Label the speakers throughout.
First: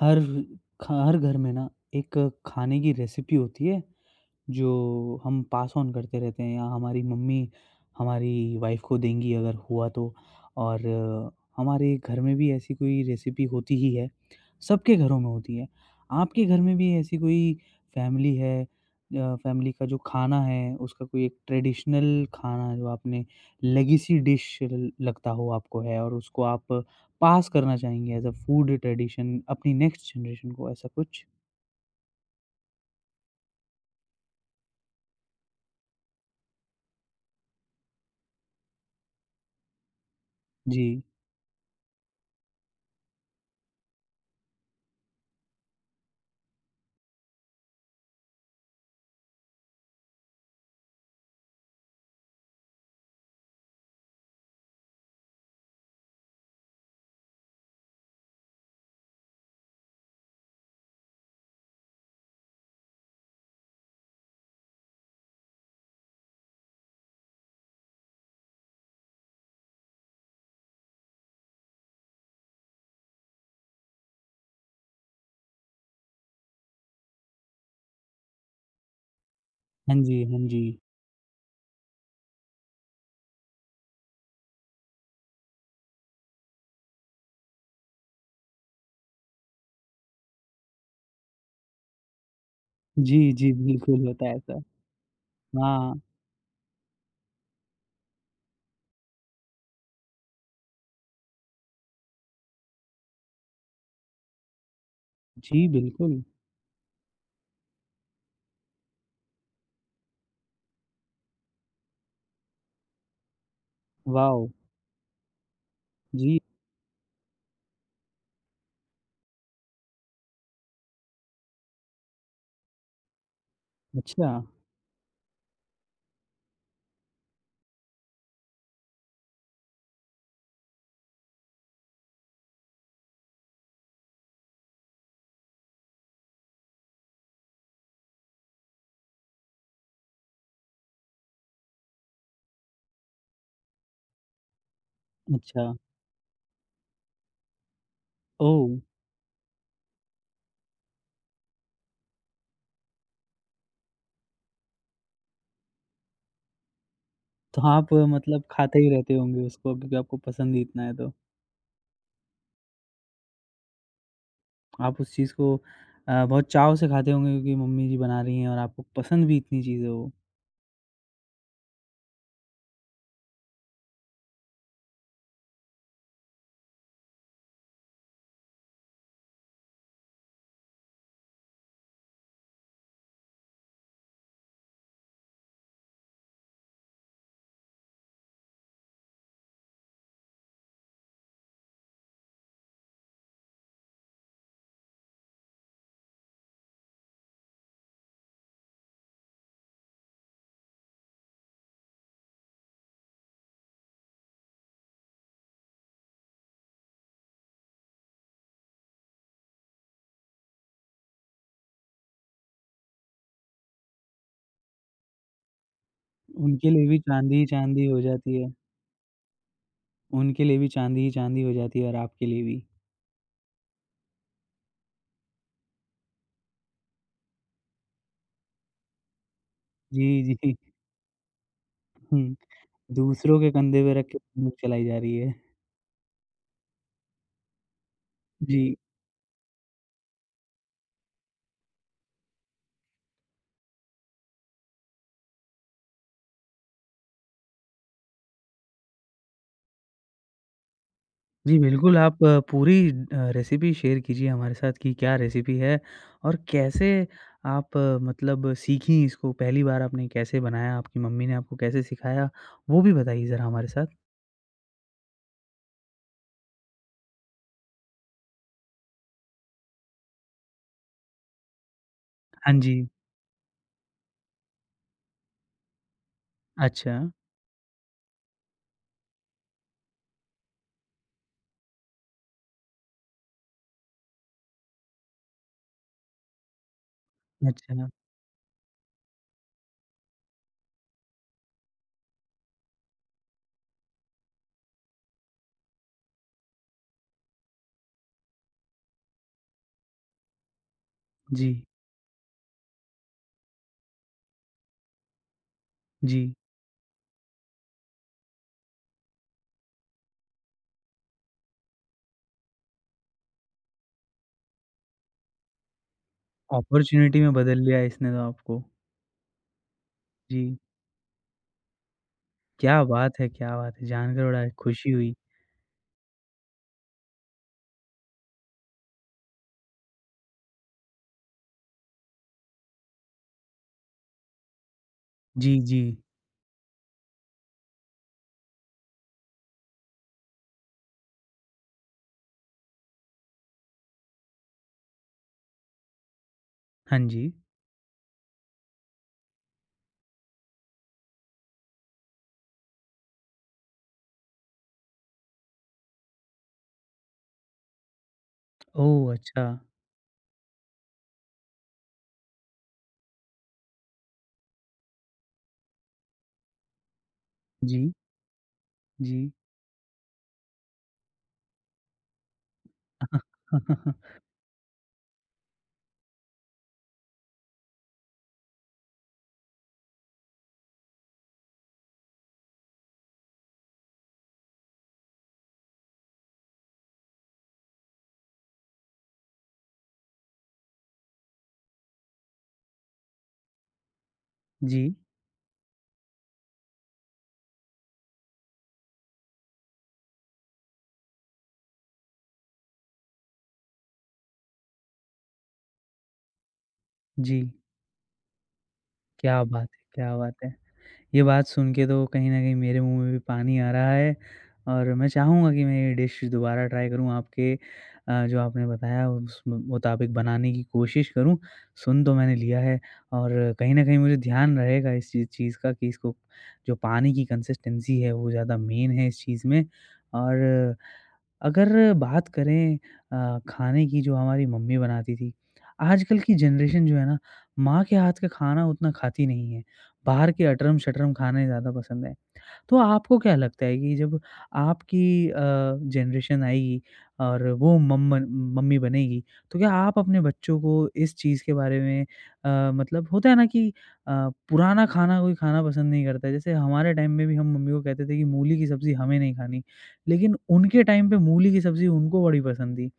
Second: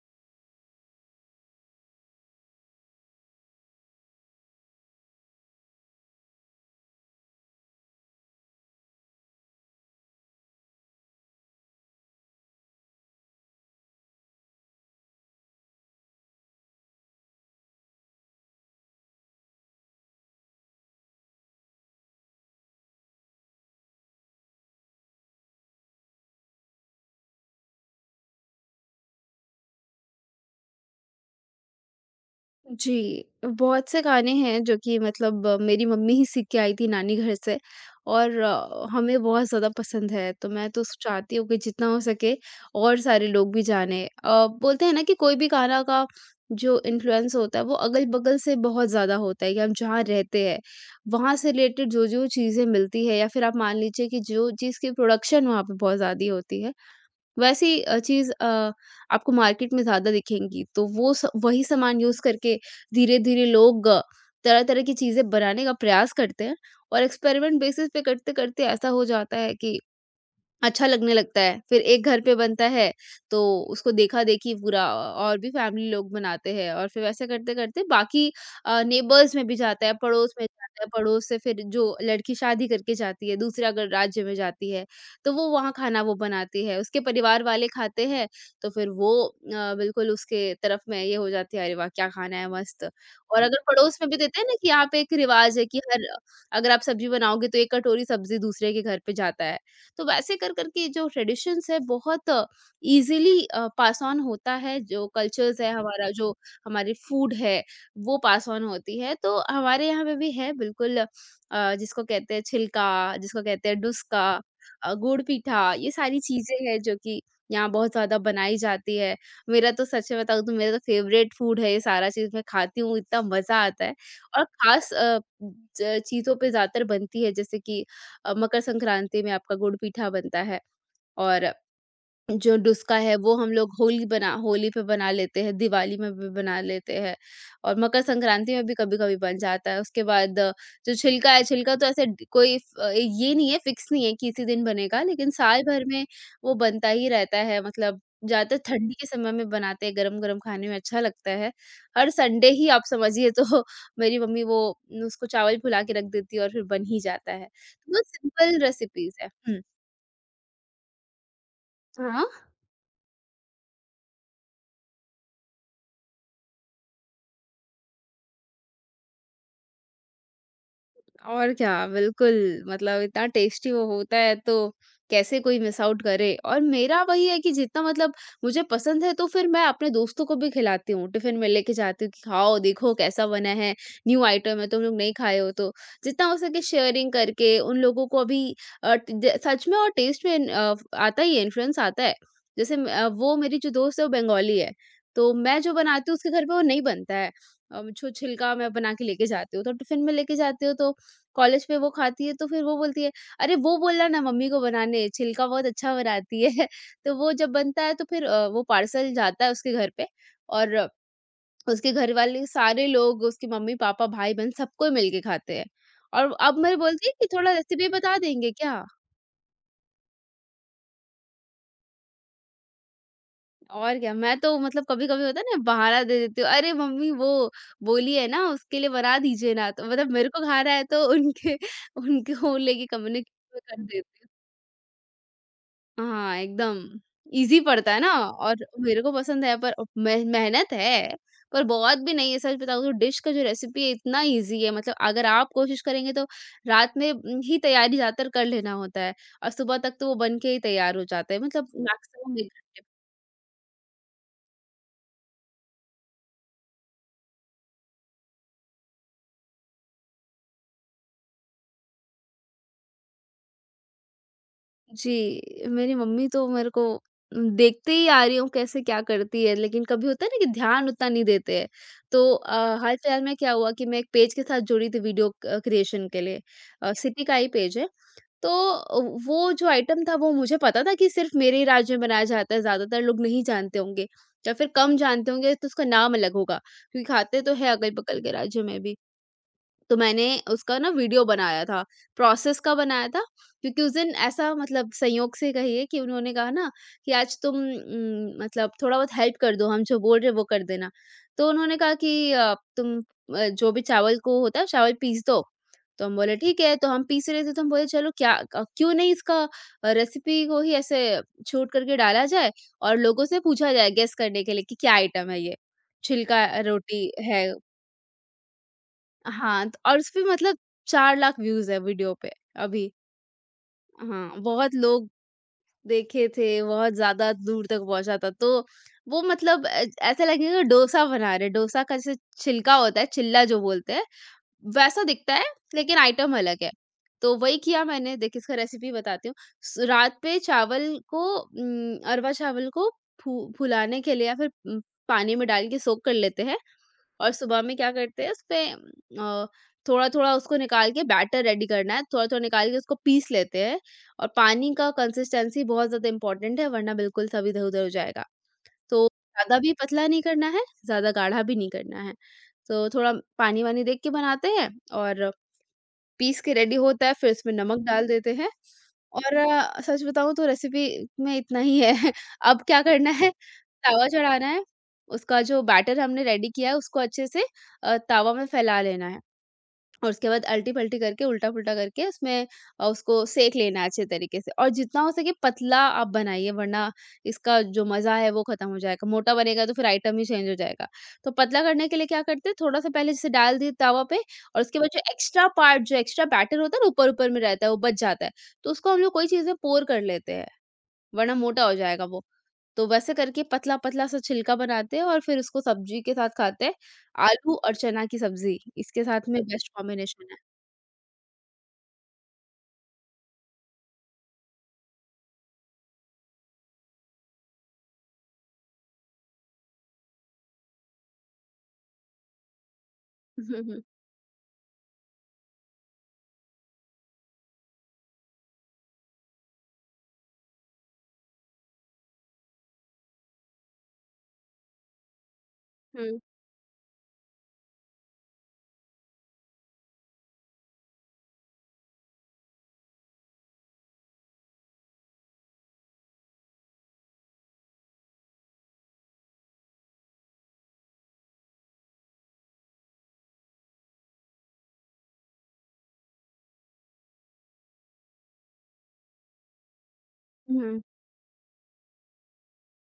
Speaker 1: हर हर घर में ना एक खाने की रेसिपी होती है जो हम पास ऑन करते रहते हैं या हमारी मम्मी हमारी वाइफ़ को देंगी अगर हुआ तो। और हमारे घर में भी ऐसी कोई रेसिपी होती ही है, सबके घरों में होती है। आपके घर में भी ऐसी कोई फ़ैमिली है फ़ैमिली का जो खाना है उसका कोई एक ट्रेडिशनल खाना जो आपने लेगेसी डिश ल लगता हो आपको है और उसको आप पास करना चाहेंगे एज़ अ फूड ट्रेडिशन अपनी नेक्स्ट जनरेशन को ऐसा कुछ?
Speaker 2: जी, बहुत से गाने हैं जो कि मतलब मेरी मम्मी ही सीख के आई थी नानी घर से और हमें बहुत ज़्यादा पसंद है। तो मैं तो स
Speaker 1: जी।
Speaker 2: चाहती हूँ कि जितना हो सके और सारे लोग भी जानें। बोलते हैं ना कि कोई भी गाना का जो इन्फ्लुएंस होता है वो अगल-बगल से बहुत ज़्यादा होता है कि हम जहाँ रहते हैं, वहाँ से रिलेटेड जो-जो चीज़ें मिलती है या फिर आप मान लीजिए कि जो चीज़ की प्रोडक्शन वहाँ पे बहुत ज़्यादा होती है, वैसी चीज़ आपको मार्केट में ज़्यादा दिखेंगी, तो वो स वही सामान यूज़ करके धीरे-धीरे लोग तरह-तरह की चीज़ें बनाने का प्रयास करते हैं और एक्सपेरिमेंट बेसिस पे करते-करते ऐसा हो जाता है कि अच्छा लगने लगता है। फिर एक घर पे बनता है, तो उसको देखा-देखी पूरा और भी फैमिली लोग बनाते हैं और फिर वैसे करते-करते बाकी नेबर्स में भी जाता है,
Speaker 1: हाँ जी,
Speaker 2: पड़ोस
Speaker 1: हाँ
Speaker 2: में
Speaker 1: जी।
Speaker 2: जाता है, पड़ोस से फिर जो लड़की शादी करके जाती है, दूसरे अगर राज्य में जाती है, तो वो वहाँ खाना वो बनाती है। उसके परिवार वाले खाते हैं, तो फिर वो बिल्कुल उसके तरफ में ये हो जाती है, "अरे वाह! क्या खाना है, मस्त।"
Speaker 1: जी,
Speaker 2: और
Speaker 1: जी,
Speaker 2: अगर पड़ोस
Speaker 1: बिल्कुल
Speaker 2: में भी
Speaker 1: होता है
Speaker 2: देते हैं ना
Speaker 1: ऐसा।
Speaker 2: कि यहाँ पे एक रिवाज़ है कि
Speaker 1: हाँ,
Speaker 2: हर अगर आप सब्ज़ी बनाओगे, तो 1 कटोरी सब्ज़ी दूसरे के घर पे जाता है। तो वैसे कर करके जो ट्रेडिशंस है बहुत इजीली पास ऑन होता है जो कल्चर्स
Speaker 1: जी,
Speaker 2: है हमारा
Speaker 1: बिल्कुल।
Speaker 2: जो हमारी फूड है वो पास ऑन होती है तो हमारे यहाँ पे भी है बिल्कुल जिसको कहते हैं छिलका, जिसको कहते हैं डुस्का,
Speaker 1: वॉव!
Speaker 2: गुड़ पीठा, ये सारी
Speaker 1: जी,
Speaker 2: चीजें हैं जो कि यहाँ बहुत ज्यादा बनाई जाती है। मेरा तो सच में बताऊँ तो मेरा तो फेवरेट फूड है, ये सारा चीज मैं खाती हूँ, इतना मजा आता है।
Speaker 1: अच्छा,
Speaker 2: और खास चीजों पे ज्यादातर बनती है जैसे कि मकर संक्रांति में आपका गुड़ पीठा बनता है। और जो डुस्का है वो हम लोग होली पे बना लेते हैं, दिवाली में भी बना लेते हैं और मकर संक्रांति में भी कभी कभी बन जाता है। उसके बाद जो छिलका है, छिलका तो ऐसे कोई ये नहीं है, फिक्स नहीं है कि इसी दिन बनेगा, लेकिन साल
Speaker 1: अच्छा।
Speaker 2: भर में वो बनता ही रहता है। मतलब ज्यादातर
Speaker 1: ओह!
Speaker 2: ठंडी के समय में बनाते हैं, गरम गरम खाने में अच्छा लगता है। हर संडे ही आप समझिए तो मेरी मम्मी वो न, उसको चावल फुला के रख देती है और फिर बन ही जाता है।
Speaker 1: तो आप
Speaker 2: तो बहुत
Speaker 1: मतलब
Speaker 2: सिंपल
Speaker 1: खाते ही रहते
Speaker 2: रेसिपीज है।
Speaker 1: होंगे
Speaker 2: हम्म,
Speaker 1: उसको क्योंकि आपको पसंद ही इतना है तो।
Speaker 2: हाँ,
Speaker 1: आप उस चीज़ को बहुत चाव से खाते होंगे क्योंकि मम्मी जी बना रही हैं और आपको पसंद भी इतनी चीज़ है वो।
Speaker 2: और क्या, बिल्कुल। मतलब इतना टेस्टी वो होता है तो कैसे कोई मिस आउट करे। और मेरा वही है कि जितना मतलब मुझे पसंद है, तो फिर मैं अपने दोस्तों को भी खिलाती हूँ, टिफ़िन में लेके जाती हूँ कि खाओ, देखो कैसा बना है, न्यू आइटम है, तुम लोग नहीं खाए हो तो। जितना हो सके शेयरिंग करके उन लोगों को भी अ, ट- ज सच में और टेस्ट में आता ही है, इन्फ्लुएंस आता है। जैसे वो मेरी जो दोस्त है वो बंगाली है, तो मैं जो बनाती हूँ उसके घर पे वो नहीं बनता है। जो छिलका मैं बना के लेके जाती हूँ, तो टिफ़िन में लेके जाती हूँ, तो कॉलेज में वो खाती है, तो फिर वो बोलती है, "अरे! वो बोलना ना मम्मी को बनाने, छिलका बहुत अच्छा बनाती है।" तो वो जब बनता है तो फिर वो पार्सल जाता है उसके घर पे और उसके घर वाले सारे लोग, उसकी मम्मी-पापा, भाई-बहन सब कोई मिल के खाते हैं। और अब
Speaker 1: उनके
Speaker 2: मैं
Speaker 1: लिए भी
Speaker 2: बोलती हूँ कि
Speaker 1: चाँदी ही
Speaker 2: थोड़ा
Speaker 1: चाँदी
Speaker 2: रेसिपी
Speaker 1: हो
Speaker 2: बता
Speaker 1: जाती
Speaker 2: देंगे
Speaker 1: है।
Speaker 2: क्या?
Speaker 1: उनके लिए भी चाँदी ही चाँदी हो जाती है और आपके लिए भी।
Speaker 2: और क्या, मैं तो मतलब कभी-कभी होता है ना, बहाना दे देती हूँ, "अरे! मम्मी वो बोली है ना, उसके लिए बना दीजिए ना।" तो मतलब
Speaker 1: जी,
Speaker 2: मेरे
Speaker 1: जी।
Speaker 2: को खाना है तो उनके
Speaker 1: हुँ,
Speaker 2: उनको लेके कम्युनिकेट
Speaker 1: दूसरों के
Speaker 2: में
Speaker 1: कंधे
Speaker 2: कर
Speaker 1: पे रख के
Speaker 2: देती हूँ।
Speaker 1: बंदूक चलाई जा रही है।
Speaker 2: हाँ, एकदम ईज़ी पड़ता है ना। और
Speaker 1: जी।
Speaker 2: मेरे को पसंद है, पर मे मेहनत है, पर बहुत भी नहीं है। सच बताऊँ तो डिश का जो रेसिपी है इतना ईज़ी है, मतलब अगर आप कोशिश करेंगे तो रात में ही तैयारी ज़्यादातर कर लेना होता है और सुबह तक तो वो बन के ही तैयार हो जाता है।
Speaker 1: जी,
Speaker 2: मतलब
Speaker 1: बिल्कुल आप
Speaker 2: मैक्सिमम 1
Speaker 1: पूरी
Speaker 2: घंटे।
Speaker 1: रेसिपी शेयर कीजिए हमारे साथ कि क्या रेसिपी है और कैसे आप मतलब सीखीं इसको? पहली बार आपने कैसे बनाया? आपकी मम्मी ने आपको कैसे सिखाया? वो भी बताइए ज़रा हमारे साथ।
Speaker 2: जी, मेरी मम्मी तो मेरे को देखते ही आ रही हूँ कैसे क्या करती है, लेकिन कभी होता है ना कि ध्यान उतना नहीं देते हैं। तो
Speaker 1: हाँ जी।
Speaker 2: हाल-फिलहाल में क्या हुआ कि मैं एक पेज के साथ जुड़ी थी, वीडियो क क्रिएशन के लिए।
Speaker 1: अच्छा,
Speaker 2: सिटी का ही पेज है। तो वो जो आइटम था वो मुझे पता था कि सिर्फ़ मेरे ही राज्य में बनाया जाता है, ज़्यादातर लोग नहीं जानते होंगे या फिर कम जानते होंगे, तो उसका नाम अलग होगा, क्योंकि खाते तो हैं
Speaker 1: अच्छा।
Speaker 2: अगल-बगल के राज्य में भी। तो मैंने उसका ना वीडियो बनाया था, प्रोसेस का बनाया था, क्योंकि उस दिन ऐसा मतलब संयोग से कहिए कि उन्होंने कहा ना कि आज तुम मतलब थोड़ा बहुत हेल्प कर दो, हम जो बोल रहे हैं वो कर देना। तो
Speaker 1: जी,
Speaker 2: उन्होंने कहा कि तुम जो भी चावल को होता है, चावल पीस दो। तो हम
Speaker 1: जी।
Speaker 2: बोले ठीक है, तो हम पीस रहे थे, तो हम बोले चलो क्या क क्यों नहीं इसका रेसिपी को ही ऐसे छूट करके डाला जाए और लोगों से पूछा जाए गेस करने के लिए कि क्या आइटम है ये? छिलका रोटी
Speaker 1: अपॉर्च्युनिटी में
Speaker 2: है।
Speaker 1: बदल लिया इसने तो आपको।
Speaker 2: हाँ, त और उसपे
Speaker 1: जी,
Speaker 2: मतलब 4 लाख व्यूज़ है वीडियो पे
Speaker 1: क्या
Speaker 2: अभी।
Speaker 1: बात है, क्या बात है! जानकर
Speaker 2: हाँ,
Speaker 1: बड़ा
Speaker 2: बहुत
Speaker 1: खुशी
Speaker 2: लोग
Speaker 1: हुई।
Speaker 2: देखे थे, बहुत ज़्यादा दूर तक पहुँचा था। तो वो मतलब ऐसा लगेगा डोसा बना रहे हैं, डोसा का जैसे छिलका होता है, चिल्ला जो बोलते हैं, वैसा दिखता है,
Speaker 1: जी, जी।
Speaker 2: लेकिन आइटम अलग है। तो वही किया मैंने, देखिए इसका रेसिपी बताती हूँ। स रात पे चावल को अरवा चावल को फू फुलाने के लिए या फिर पानी में डाल के सोक कर लेते हैं।
Speaker 1: हाँ
Speaker 2: और
Speaker 1: जी।
Speaker 2: सुबह में क्या करते हैं, उसमें अ, थोड़ा-थोड़ा उसको निकाल के बैटर रेडी करना है, थोड़ा-थोड़ा निकाल के उसको पीस लेते हैं और पानी का कंसिस्टेंसी बहुत ज़्यादा इम्पोर्टेंट है, वरना बिल्कुल सब इधर-उधर हो जाएगा। तो
Speaker 1: ओह! अच्छा।
Speaker 2: ज़्यादा भी पतला नहीं करना है, ज़्यादा गाढ़ा भी नहीं करना है। तो थोड़ा पानी-वानी देख के बनाते हैं और पीस के रेडी होता है, फिर उसमें नमक
Speaker 1: जी,
Speaker 2: डाल देते हैं।
Speaker 1: जी।
Speaker 2: और सच बताऊँ तो रेसिपी में इतना ही है। अब क्या करना है, तवा चढ़ाना है, उसका जो बैटर हमने रेडी किया है उसको अच्छे से तवा में फैला लेना है। और उसके बाद अल्टी-पल्टी करके, उल्टा-पुल्टा करके उसमें उसको सेंक लेना है अच्छे तरीके से और जितना हो सके पतला आप बनाइए, वरना इसका जो मज़ा है वो ख़त्म हो जाएगा। मोटा बनेगा तो फिर आइटम ही चेंज हो जाएगा। तो पतला करने के लिए क्या करते हैं, थोड़ा-सा पहले जैसे डाल दिए तवा पे और उसके बाद
Speaker 1: जी,
Speaker 2: जो एक्स्ट्रा पार्ट, जो एक्स्ट्रा बैटर होता है ना ऊपर-ऊपर में रहता है, वो बच जाता है। तो उसको हम लोग कोई चीज़ में पोर कर लेते हैं, वरना मोटा हो जाएगा वो। तो वैसे करके पतला-पतला सा छिलका बनाते हैं और फिर उसको सब्जी के साथ खाते हैं।
Speaker 1: जी।
Speaker 2: आलू और चना की सब्जी इसके साथ में
Speaker 1: क्या बात
Speaker 2: बेस्ट
Speaker 1: है, क्या
Speaker 2: कॉम्बिनेशन
Speaker 1: बात
Speaker 2: है।
Speaker 1: है! ये बात सुन के तो कहीं न कहीं मेरे मुँह में भी पानी आ रहा है और मैं चाहूँगा कि मैं ये डिश दोबारा ट्राई करूँ आपके जो आपने बताया उस मुताबिक बनाने की कोशिश करूँ। सुन तो मैंने लिया है और
Speaker 2: हुँ,
Speaker 1: कहीं
Speaker 2: हुँ,
Speaker 1: न कहीं मुझे ध्यान रहेगा इस चीज़ चीज़ का कि इसको जो पानी की कंसिस्टेंसी है वो ज़्यादा मेन है इस चीज़ में। और अगर बात करें खाने की जो हमारी मम्मी बनाती थी, आजकल
Speaker 2: हुँ,
Speaker 1: की जनरेशन जो है ना, माँ के हाथ का खाना उतना खाती नहीं है। बाहर के अटरम-शटरम खाने ज़्यादा पसंद है। तो आपको क्या लगता है कि जब आपकी अ, जनरेशन आएगी और वो मम्मन मम्मी बनेगी, तो क्या आप अपने बच्चों को इस चीज़ के बारे में मतलब होता है ना कि अ, पुराना खाना कोई खाना पसंद नहीं करता है। जैसे हमारे टाइम में भी हम मम्मी को कहते थे कि मूली की सब्ज़ी हमें नहीं खानी, लेकिन
Speaker 2: हुँ,
Speaker 1: उनके टाइम पे मूली की सब्ज़ी उनको बड़ी पसंद थी।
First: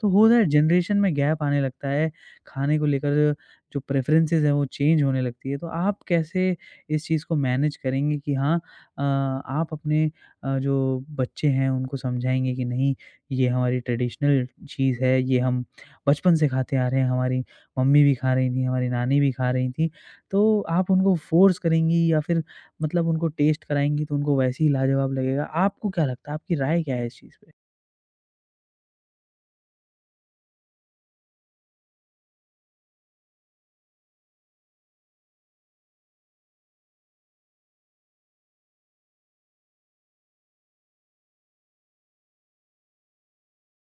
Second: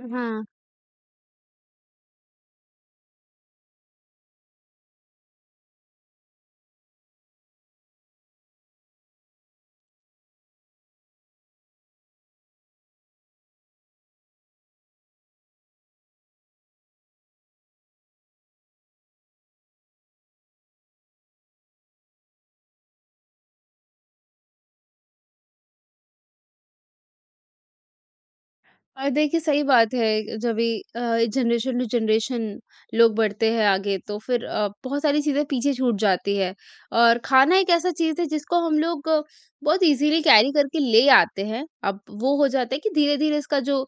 Speaker 1: तो होता है
Speaker 2: हाँ।
Speaker 1: जनरेशन में गैप आने लगता है, खाने को लेकर जो प्रेफ़रेंसेस हैं वो चेंज होने लगती है। तो आप कैसे इस चीज़ को मैनेज करेंगे कि हाँ आप अपने जो बच्चे हैं उनको समझाएँगे कि नहीं ये हमारी ट्रेडिशनल चीज़ है, ये हम बचपन से खाते आ रहे हैं, हमारी मम्मी भी खा रही थी, हमारी नानी भी खा रही थी। तो आप उनको फ़ोर्स करेंगी या फिर मतलब उनको टेस्ट कराएँगी तो उनको वैसे ही लाजवाब लगेगा? आपको क्या लगता है, आपकी राय क्या है इस चीज़ पे?
Speaker 2: और देखिए सही बात है, जब ये जनरेशन टू जनरेशन लोग बढ़ते हैं आगे तो फिर बहुत सारी चीजें पीछे छूट जाती है और खाना एक ऐसा चीज है जिसको हम लोग बहुत इजीली कैरी करके ले आते हैं। अब वो हो जाता है कि धीरे धीरे इसका जो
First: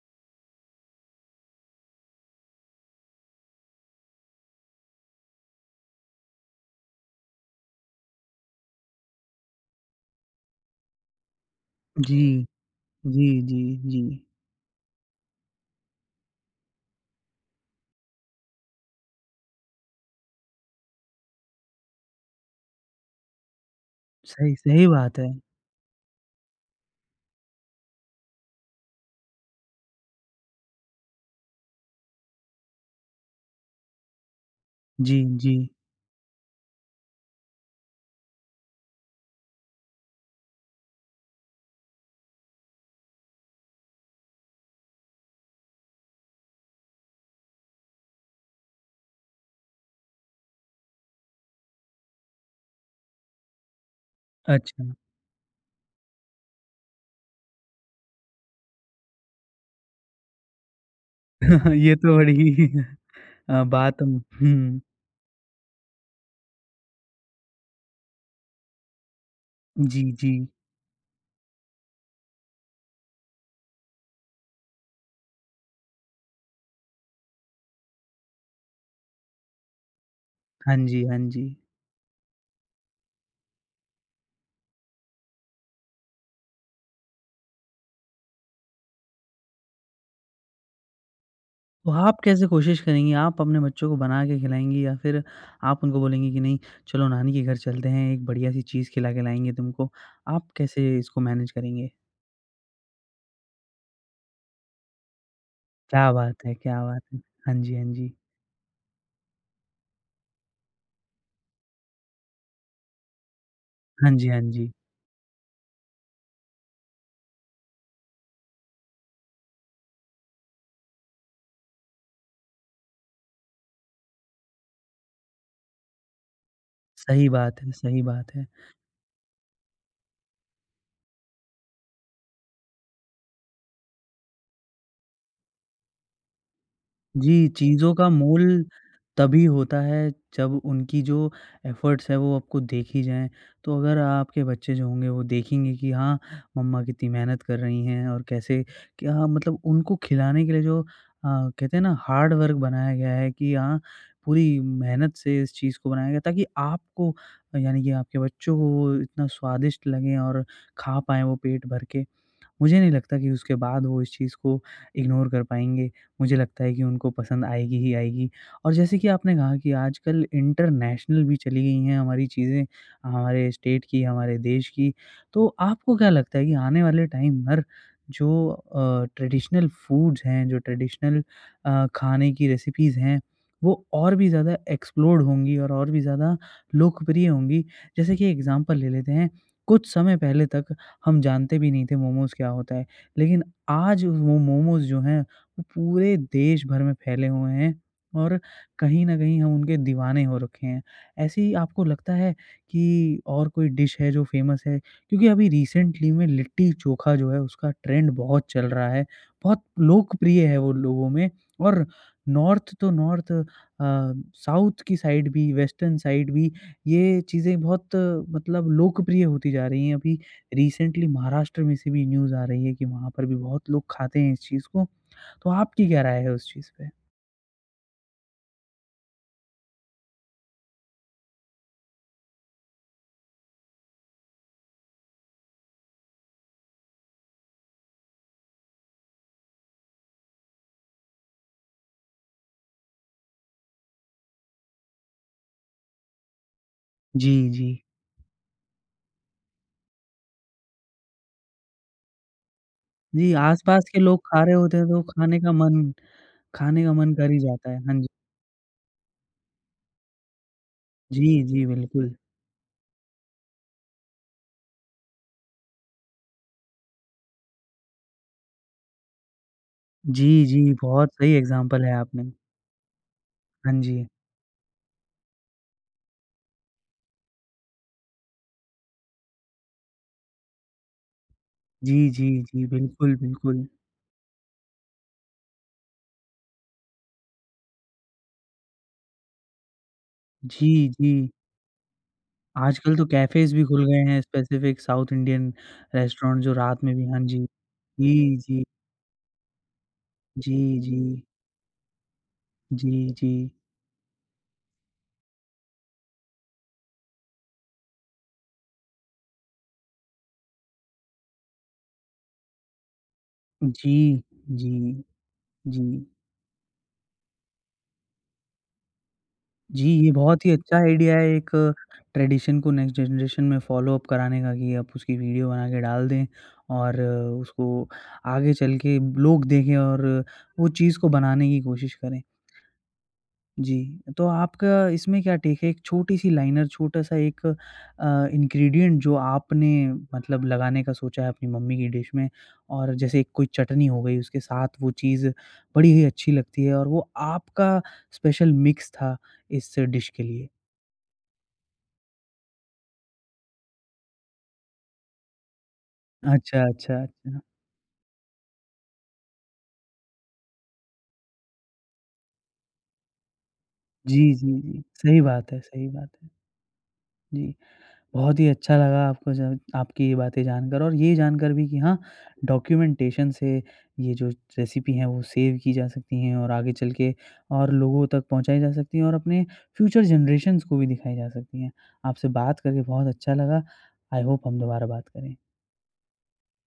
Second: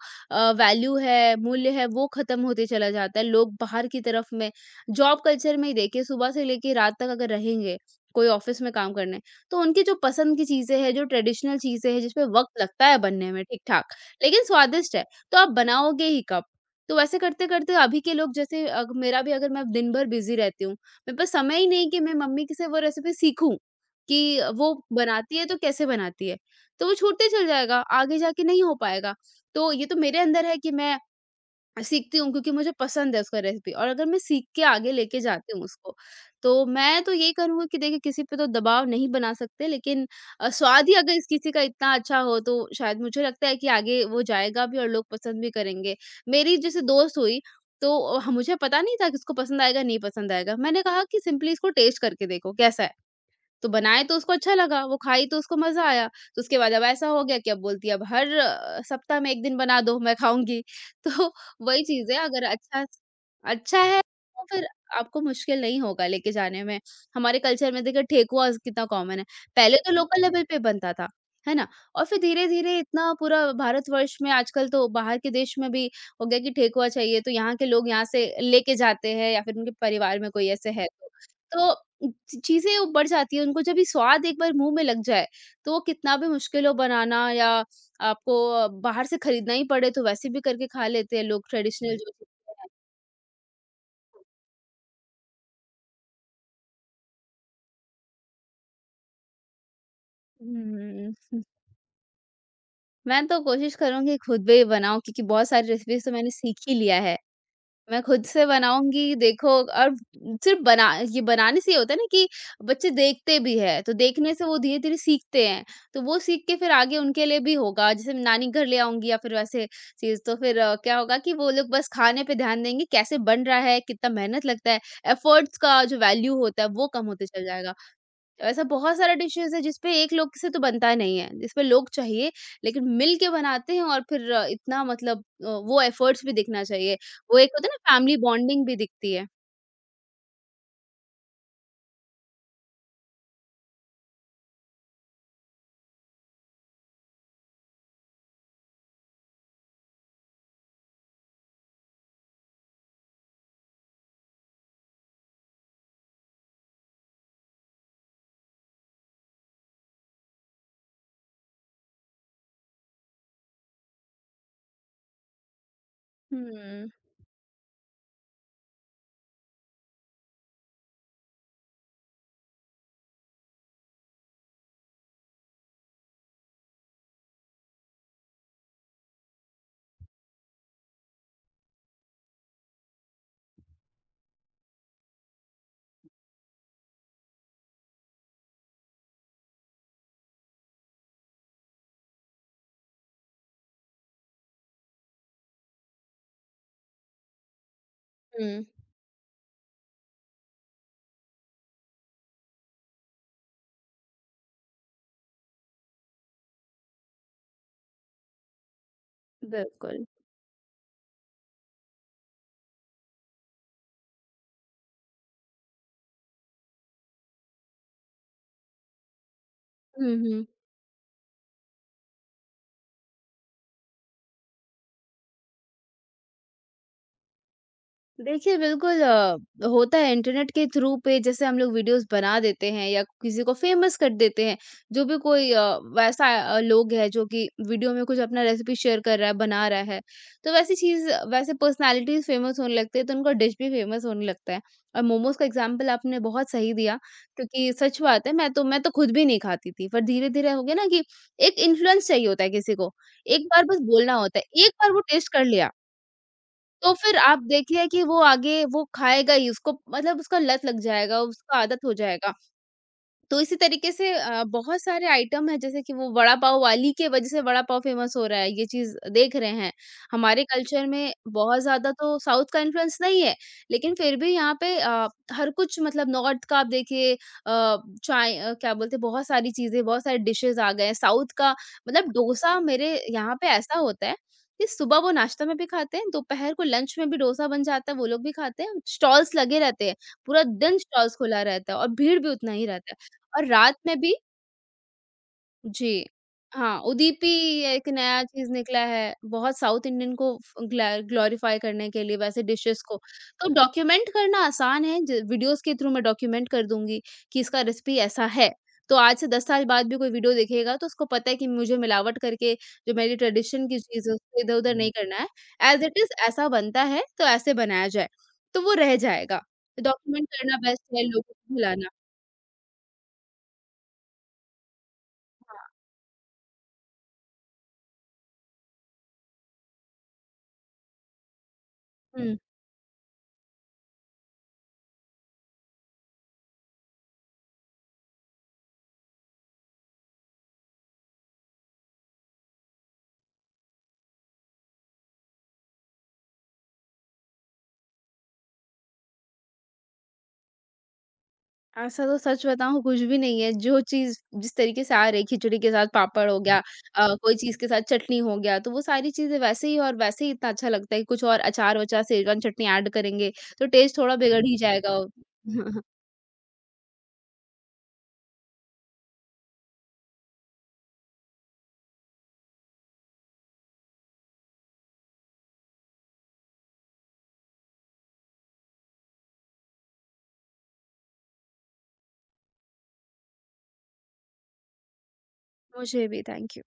Speaker 2: वैल्यू है, मूल्य है, वो खत्म होते चला जाता है। लोग बाहर की तरफ में जॉब कल्चर में ही देखिए, सुबह से लेके रात तक अगर रहेंगे कोई ऑफिस में काम करने, तो उनकी जो पसंद की चीजें हैं, जो ट्रेडिशनल चीजें हैं
Speaker 1: जी।
Speaker 2: जिसपे वक्त लगता है
Speaker 1: जी,
Speaker 2: बनने में ठीक
Speaker 1: जी,
Speaker 2: ठाक,
Speaker 1: जी।
Speaker 2: लेकिन स्वादिष्ट है, तो आप बनाओगे ही कब? तो वैसे करते-करते अभी के लोग जैसे अग मेरा भी, अगर मैं दिन भर बिज़ी रहती हूँ, मेरे पास समय ही नहीं कि मैं मम्मी की से वो रेसिपी सीखूँ, कि
Speaker 1: सही
Speaker 2: वो
Speaker 1: सही बात है।
Speaker 2: बनाती है तो कैसे बनाती है? तो वो छूटते चल जाएगा, आगे जाके नहीं हो पाएगा। तो ये तो मेरे अंदर है कि मैं सीखती हूँ क्योंकि मुझे पसंद है उसका रेसिपी और अगर मैं सीख के आगे
Speaker 1: जी,
Speaker 2: लेके
Speaker 1: जी।
Speaker 2: जाती हूँ उसको, तो मैं तो यही करूँगी कि देखिए किसी पे तो दबाव नहीं बना सकते लेकिन स्वाद ही अगर इस किसी का इतना अच्छा हो तो शायद मुझे लगता है कि आगे वो जाएगा भी और लोग पसंद भी करेंगे। मेरी जैसे दोस्त हुई तो ह मुझे पता नहीं था कि इसको पसंद आएगा, नहीं पसंद आएगा। मैंने कहा कि सिंपली इसको टेस्ट करके देखो कैसा है। तो बनाए तो उसको अच्छा लगा,
Speaker 1: अच्छा।
Speaker 2: वो खाई तो उसको मज़ा आया। तो उसके बाद अब ऐसा हो गया कि अब बोलती है अब हर सप्ताह में 1 दिन बना दो, मैं खाऊँगी। तो वही
Speaker 1: ये
Speaker 2: चीज़
Speaker 1: तो
Speaker 2: है अगर
Speaker 1: बड़ी
Speaker 2: अच्छा अच्छा
Speaker 1: बात
Speaker 2: है तो फिर
Speaker 1: हुँ।
Speaker 2: आपको मुश्किल नहीं होगा लेके जाने में। हमारे कल्चर में देखिए ठेकुआ कितना कॉमन है। पहले तो
Speaker 1: जी,
Speaker 2: लोकल
Speaker 1: जी।
Speaker 2: लेवल पे बनता था, है ना? और फिर धीरे-धीरे इतना पूरा भारतवर्ष में आजकल तो बाहर के देश में भी हो गया कि ठेकुआ चाहिए तो यहाँ के लोग यहाँ से लेके जाते हैं या फिर उनके परिवार में कोई ऐसे
Speaker 1: हाँ
Speaker 2: है
Speaker 1: जी,
Speaker 2: तो।
Speaker 1: हाँ जी।
Speaker 2: तो उ, चीज़ें उबड़ जाती हैं, उनको जब ये स्वाद एक बार मुँह में लग जाए, तो वो कितना भी मुश्किल हो बनाना या आपको बाहर से खरीदना ही पड़े, तो वैसे भी करके खा लेते हैं लोग
Speaker 1: तो
Speaker 2: ट्रेडिशनल जो
Speaker 1: आप कैसे
Speaker 2: चीज़ें हैं।
Speaker 1: कोशिश करेंगी? आप अपने बच्चों को बना के खिलाएँगी या फिर आप उनको बोलेंगी कि नहीं चलो नानी के घर चलते हैं, एक बढ़िया-सी चीज़ खिला के लाएँगे तुमको? आप
Speaker 2: हुँ,
Speaker 1: कैसे
Speaker 2: हुँ,
Speaker 1: इसको
Speaker 2: हुँ।
Speaker 1: मैनेज करेंगे?
Speaker 2: मैं तो कोशिश करूँगी खुद भी बनाऊँ क्योंकि बहुत सारी रेसिपीज़
Speaker 1: क्या
Speaker 2: तो मैंने
Speaker 1: बात है!
Speaker 2: सीख ही
Speaker 1: क्या
Speaker 2: लिया
Speaker 1: बात
Speaker 2: है।
Speaker 1: है! हाँ जी, हाँ
Speaker 2: मैं
Speaker 1: जी।
Speaker 2: खुद से बनाऊँगी, देखो और सिर्फ़ बना ये बनाने से ये होता है ना कि बच्चे देखते भी हैं, तो
Speaker 1: हाँ जी,
Speaker 2: देखने
Speaker 1: हाँ
Speaker 2: से वो
Speaker 1: जी।
Speaker 2: धीरे-धीरे सीखते हैं, तो वो सीख के फिर आगे उनके लिए भी होगा। जैसे मैं नानी घर ले आऊँगी या फिर वैसे चीज़, तो फिर क्या होगा कि वो लोग बस खाने पे ध्यान देंगे, कैसे बन रहा है, कितना मेहनत लगता है, एफ़र्ट्स का जो वैल्यू होता है, वो कम होते
Speaker 1: सही
Speaker 2: चला
Speaker 1: बात है,
Speaker 2: जाएगा।
Speaker 1: सही बात है।
Speaker 2: तो ऐसा बहुत सारा डिशेज़ है जिसपे एक लोग से तो बनता नहीं है, जिसपे लोग चाहिए लेकिन मिल के बनाते हैं और फिर इतना मतलब वो एफ़र्ट्स भी दिखना चाहिए। वो
Speaker 1: जी,
Speaker 2: एक होता है
Speaker 1: चीज़ों
Speaker 2: ना
Speaker 1: का
Speaker 2: फैमिली
Speaker 1: मोल
Speaker 2: बॉन्डिंग भी दिखती है।
Speaker 1: तभी होता है जब उनकी जो एफ़र्ट्स है वो आपको देखी जाएँ। तो अगर आपके बच्चे जो होंगे वो देखेंगे कि हाँ, मम्मा कितनी मेहनत कर रही हैं और कैसे क्या हाँ, मतलब उनको खिलाने के लिए जो कहते हैं ना हार्ड वर्क बनाया गया है कि हाँ, पूरी मेहनत से इस चीज़ को बनाया गया ताकि आपको यानी कि आपके बच्चों को वो इतना स्वादिष्ट लगे और खा पाएँ वो पेट भर के। मुझे नहीं लगता कि उसके बाद वो इस चीज़ को इग्नोर कर पाएँगे। मुझे लगता है कि
Speaker 2: हुँ।
Speaker 1: उनको पसंद आएगी ही आएगी और जैसे कि आपने कहा कि आजकल इंटरनेशनल भी चली गई हैं हमारी चीज़ें, हमारे स्टेट की, हमारे देश की। तो आपको क्या लगता है कि आने वाले टाइम पर जो ट्रेडिशनल फूड्स हैं, जो ट्रेडिशनल खाने की रेसिपीज़ हैं, वो और भी ज़्यादा एक्सप्लोर्ड होंगी और भी ज़्यादा लोकप्रिय होंगी? जैसे कि एग्ज़ाम्पल ले लेते हैं, कुछ समय पहले तक हम जानते भी नहीं थे मोमोज़ क्या होता है। लेकिन आज वो मोमोज़ जो हैं, वो पूरे देश भर में फैले हुए हैं और
Speaker 2: हुँ।
Speaker 1: कहीं न कहीं हम उनके दीवाने हो रखे हैं। ऐसे ही आपको लगता है कि और कोई डिश है जो फ़ेमस है? क्योंकि अभी रिसेंटली में लिट्टी-चोखा जो है उसका ट्रेंड बहुत चल रहा है। बहुत
Speaker 2: बिल्कुल।
Speaker 1: लोकप्रिय है वो लोगों में और नॉर्थ तो नॉर्थ साउथ की साइड भी, वेस्टर्न साइड भी ये चीज़ें बहुत मतलब लोकप्रिय होती जा रही हैं।
Speaker 2: हुँ,
Speaker 1: अभी
Speaker 2: हुँ।
Speaker 1: रिसेंटली महाराष्ट्र में से भी न्यूज़ आ रही है कि वहाँ पर भी बहुत लोग खाते हैं इस चीज़ को। तो आपकी क्या राय है उस चीज़ पे?
Speaker 2: देखिए, बिल्कुल होता है इंटरनेट के थ्रू पे जैसे हम लोग वीडियोज़ बना देते हैं या किसी को फ़ेमस कर देते हैं। जो भी कोई वैसा लोग है जो कि वीडियो में कुछ अपना रेसिपी शेयर कर रहा है, बना रहा है। तो वैसी चीज़ वैसे पर्सनैलिटीज़ फ़ेमस होने लगते हैं तो उनका डिश भी फ़ेमस होने लगता है। और मोमोज़ का एग्ज़ाम्पल आपने बहुत सही दिया
Speaker 1: जी, जी।
Speaker 2: क्योंकि सच बात है मैं तो खुद भी नहीं खाती थी। पर धीरे-धीरे हो गया ना कि एक इन्फ्लुएंस चाहिए होता है किसी को।
Speaker 1: जी,
Speaker 2: एक बार बस
Speaker 1: आस-पास के
Speaker 2: बोलना
Speaker 1: लोग
Speaker 2: होता
Speaker 1: खा रहे
Speaker 2: है, एक
Speaker 1: होते हैं
Speaker 2: बार
Speaker 1: तो
Speaker 2: वो टेस्ट कर लिया
Speaker 1: खाने का
Speaker 2: तो
Speaker 1: मन
Speaker 2: फिर
Speaker 1: कर ही
Speaker 2: आप
Speaker 1: जाता है।
Speaker 2: देखिए
Speaker 1: हाँ
Speaker 2: कि
Speaker 1: जी।
Speaker 2: वो आगे वो खाएगा ही उसको मतलब उसका लत लग जाएगा,
Speaker 1: जी,
Speaker 2: उसका
Speaker 1: जी,
Speaker 2: आदत हो
Speaker 1: बिल्कुल।
Speaker 2: जाएगा। तो इसी तरीके से बहुत सारे आइटम हैं जैसे कि वो वड़ा पाव वाली के वजह से वड़ा पाव फ़ेमस हो रहा है, ये चीज़ देख रहे हैं।
Speaker 1: जी,
Speaker 2: हमारे
Speaker 1: जी,
Speaker 2: कल्चर
Speaker 1: बहुत
Speaker 2: में
Speaker 1: सही
Speaker 2: बहुत
Speaker 1: एग्ज़ाम्पल
Speaker 2: ज़्यादा
Speaker 1: है
Speaker 2: तो
Speaker 1: आपने।
Speaker 2: साउथ का इन्फ्लुएंस नहीं है,
Speaker 1: हाँ
Speaker 2: लेकिन
Speaker 1: जी।
Speaker 2: फिर भी यहाँ पे हर कुछ मतलब नॉर्थ का आप देखिए चाय क्या बोलते हैं बहुत सारी चीज़ें, बहुत सारे डिशेज़ आ गए हैं। साउथ का
Speaker 1: जी,
Speaker 2: मतलब
Speaker 1: जी,
Speaker 2: डोसा
Speaker 1: जी,
Speaker 2: मेरे
Speaker 1: बिल्कुल,
Speaker 2: यहाँ पे
Speaker 1: बिल्कुल।
Speaker 2: ऐसा होता है कि सुबह वो नाश्ता में भी खाते हैं, दोपहर को लंच में भी डोसा बन जाता है, वो लोग भी खाते हैं। स्टॉल्स लगे रहते हैं, पूरा
Speaker 1: जी,
Speaker 2: दिन स्टॉल्स
Speaker 1: जी।
Speaker 2: खुला रहता है और भीड़ भी उतना ही रहता
Speaker 1: आजकल तो
Speaker 2: है। और
Speaker 1: कैफ़ेज़ भी
Speaker 2: रात
Speaker 1: खुल
Speaker 2: में
Speaker 1: गए
Speaker 2: भी।
Speaker 1: हैं स्पेसिफ़िक साउथ इंडियन
Speaker 2: जी।
Speaker 1: रेस्टोरेंट जो
Speaker 2: हाँ,
Speaker 1: रात में भी हाँ
Speaker 2: उदीपी
Speaker 1: जी।
Speaker 2: एक नया
Speaker 1: जी,
Speaker 2: चीज़
Speaker 1: जी।
Speaker 2: निकला है, बहुत साउथ इंडियन को
Speaker 1: जी,
Speaker 2: फ ग्लै
Speaker 1: जी।
Speaker 2: ग्लोरीफाई करने के लिए वैसे डिशेज़ को।
Speaker 1: जी, जी।
Speaker 2: तो डॉक्यूमेंट करना आसान है ज वीडियोज़ के थ्रू मैं डॉक्यूमेंट कर दूँगी कि इसका रेसिपी ऐसा है। तो आज से 10 साल बाद भी कोई वीडियो देखेगा तो उसको पता है कि मुझे मिलावट करके जो मेरी ट्रेडिशन की
Speaker 1: जी,
Speaker 2: चीज़ है उसको
Speaker 1: जी,
Speaker 2: इधर-उधर नहीं हुँ। करना है। As
Speaker 1: ji.
Speaker 2: इट इज़ ऐसा बनता है तो ऐसे बनाया जाए, तो वो रह जाएगा।
Speaker 1: जी, ये
Speaker 2: डॉक्यूमेंट
Speaker 1: बहुत ही
Speaker 2: करना
Speaker 1: अच्छा
Speaker 2: बेस्ट है
Speaker 1: आइडिया
Speaker 2: लोगों
Speaker 1: है एक
Speaker 2: को खिलाना।
Speaker 1: ट्रेडिशन को नेक्स्ट जनरेशन में फ़ॉलो-अप कराने का कि आप उसकी वीडियो बना
Speaker 2: हाँ।
Speaker 1: के डाल दें और उसको आगे चल के लोग देखें और वो चीज़ को बनाने की कोशिश करें।
Speaker 2: हुँ।
Speaker 1: जी, तो आपका इसमें क्या टेक है? एक छोटी-सी लाइनर, छोटा-सा एक इंग्रीडिएंट जो आपने मतलब लगाने का सोचा है अपनी मम्मी की डिश में और जैसे एक कोई चटनी हो गई, उसके साथ वो चीज़ बड़ी ही अच्छी लगती है और वो आपका स्पेशल मिक्स था इस डिश के लिए।
Speaker 2: ऐसा तो सच बताऊँ कुछ भी नहीं है, जो चीज़ जिस तरीके से आ रही खिचड़ी के साथ पापड़ हो गया
Speaker 1: अच्छा, अच्छा,
Speaker 2: हुँ। कोई
Speaker 1: अच्छा।
Speaker 2: चीज़ के साथ चटनी हो गया, तो वो सारी चीज़ें वैसे ही और वैसे ही इतना अच्छा लगता है, कि कुछ और अचार-वचार, शेज़वान चटनी ऐड करेंगे, तो टेस्ट थोड़ा
Speaker 1: जी,
Speaker 2: बिगड़
Speaker 1: जी,
Speaker 2: ही
Speaker 1: जी।
Speaker 2: जाएगा।
Speaker 1: सही बात है, सही बात है। जी। बहुत ही अच्छा लगा आपको जब आपकी ये बातें जानकर और ये जानकर भी कि हाँ, डॉक्यूमेंटेशन से ये जो रेसिपी हैं वो सेव की जा सकती हैं और आगे चल के और लोगों तक पहुँचाई जा सकती हैं और अपने फ्यूचर जनरेशंस को भी दिखाई जा सकती हैं। आपसे बात करके बहुत अच्छा लगा। आई होप हम दोबारा बात करें।
Speaker 2: मुझे भी, थैंक यू।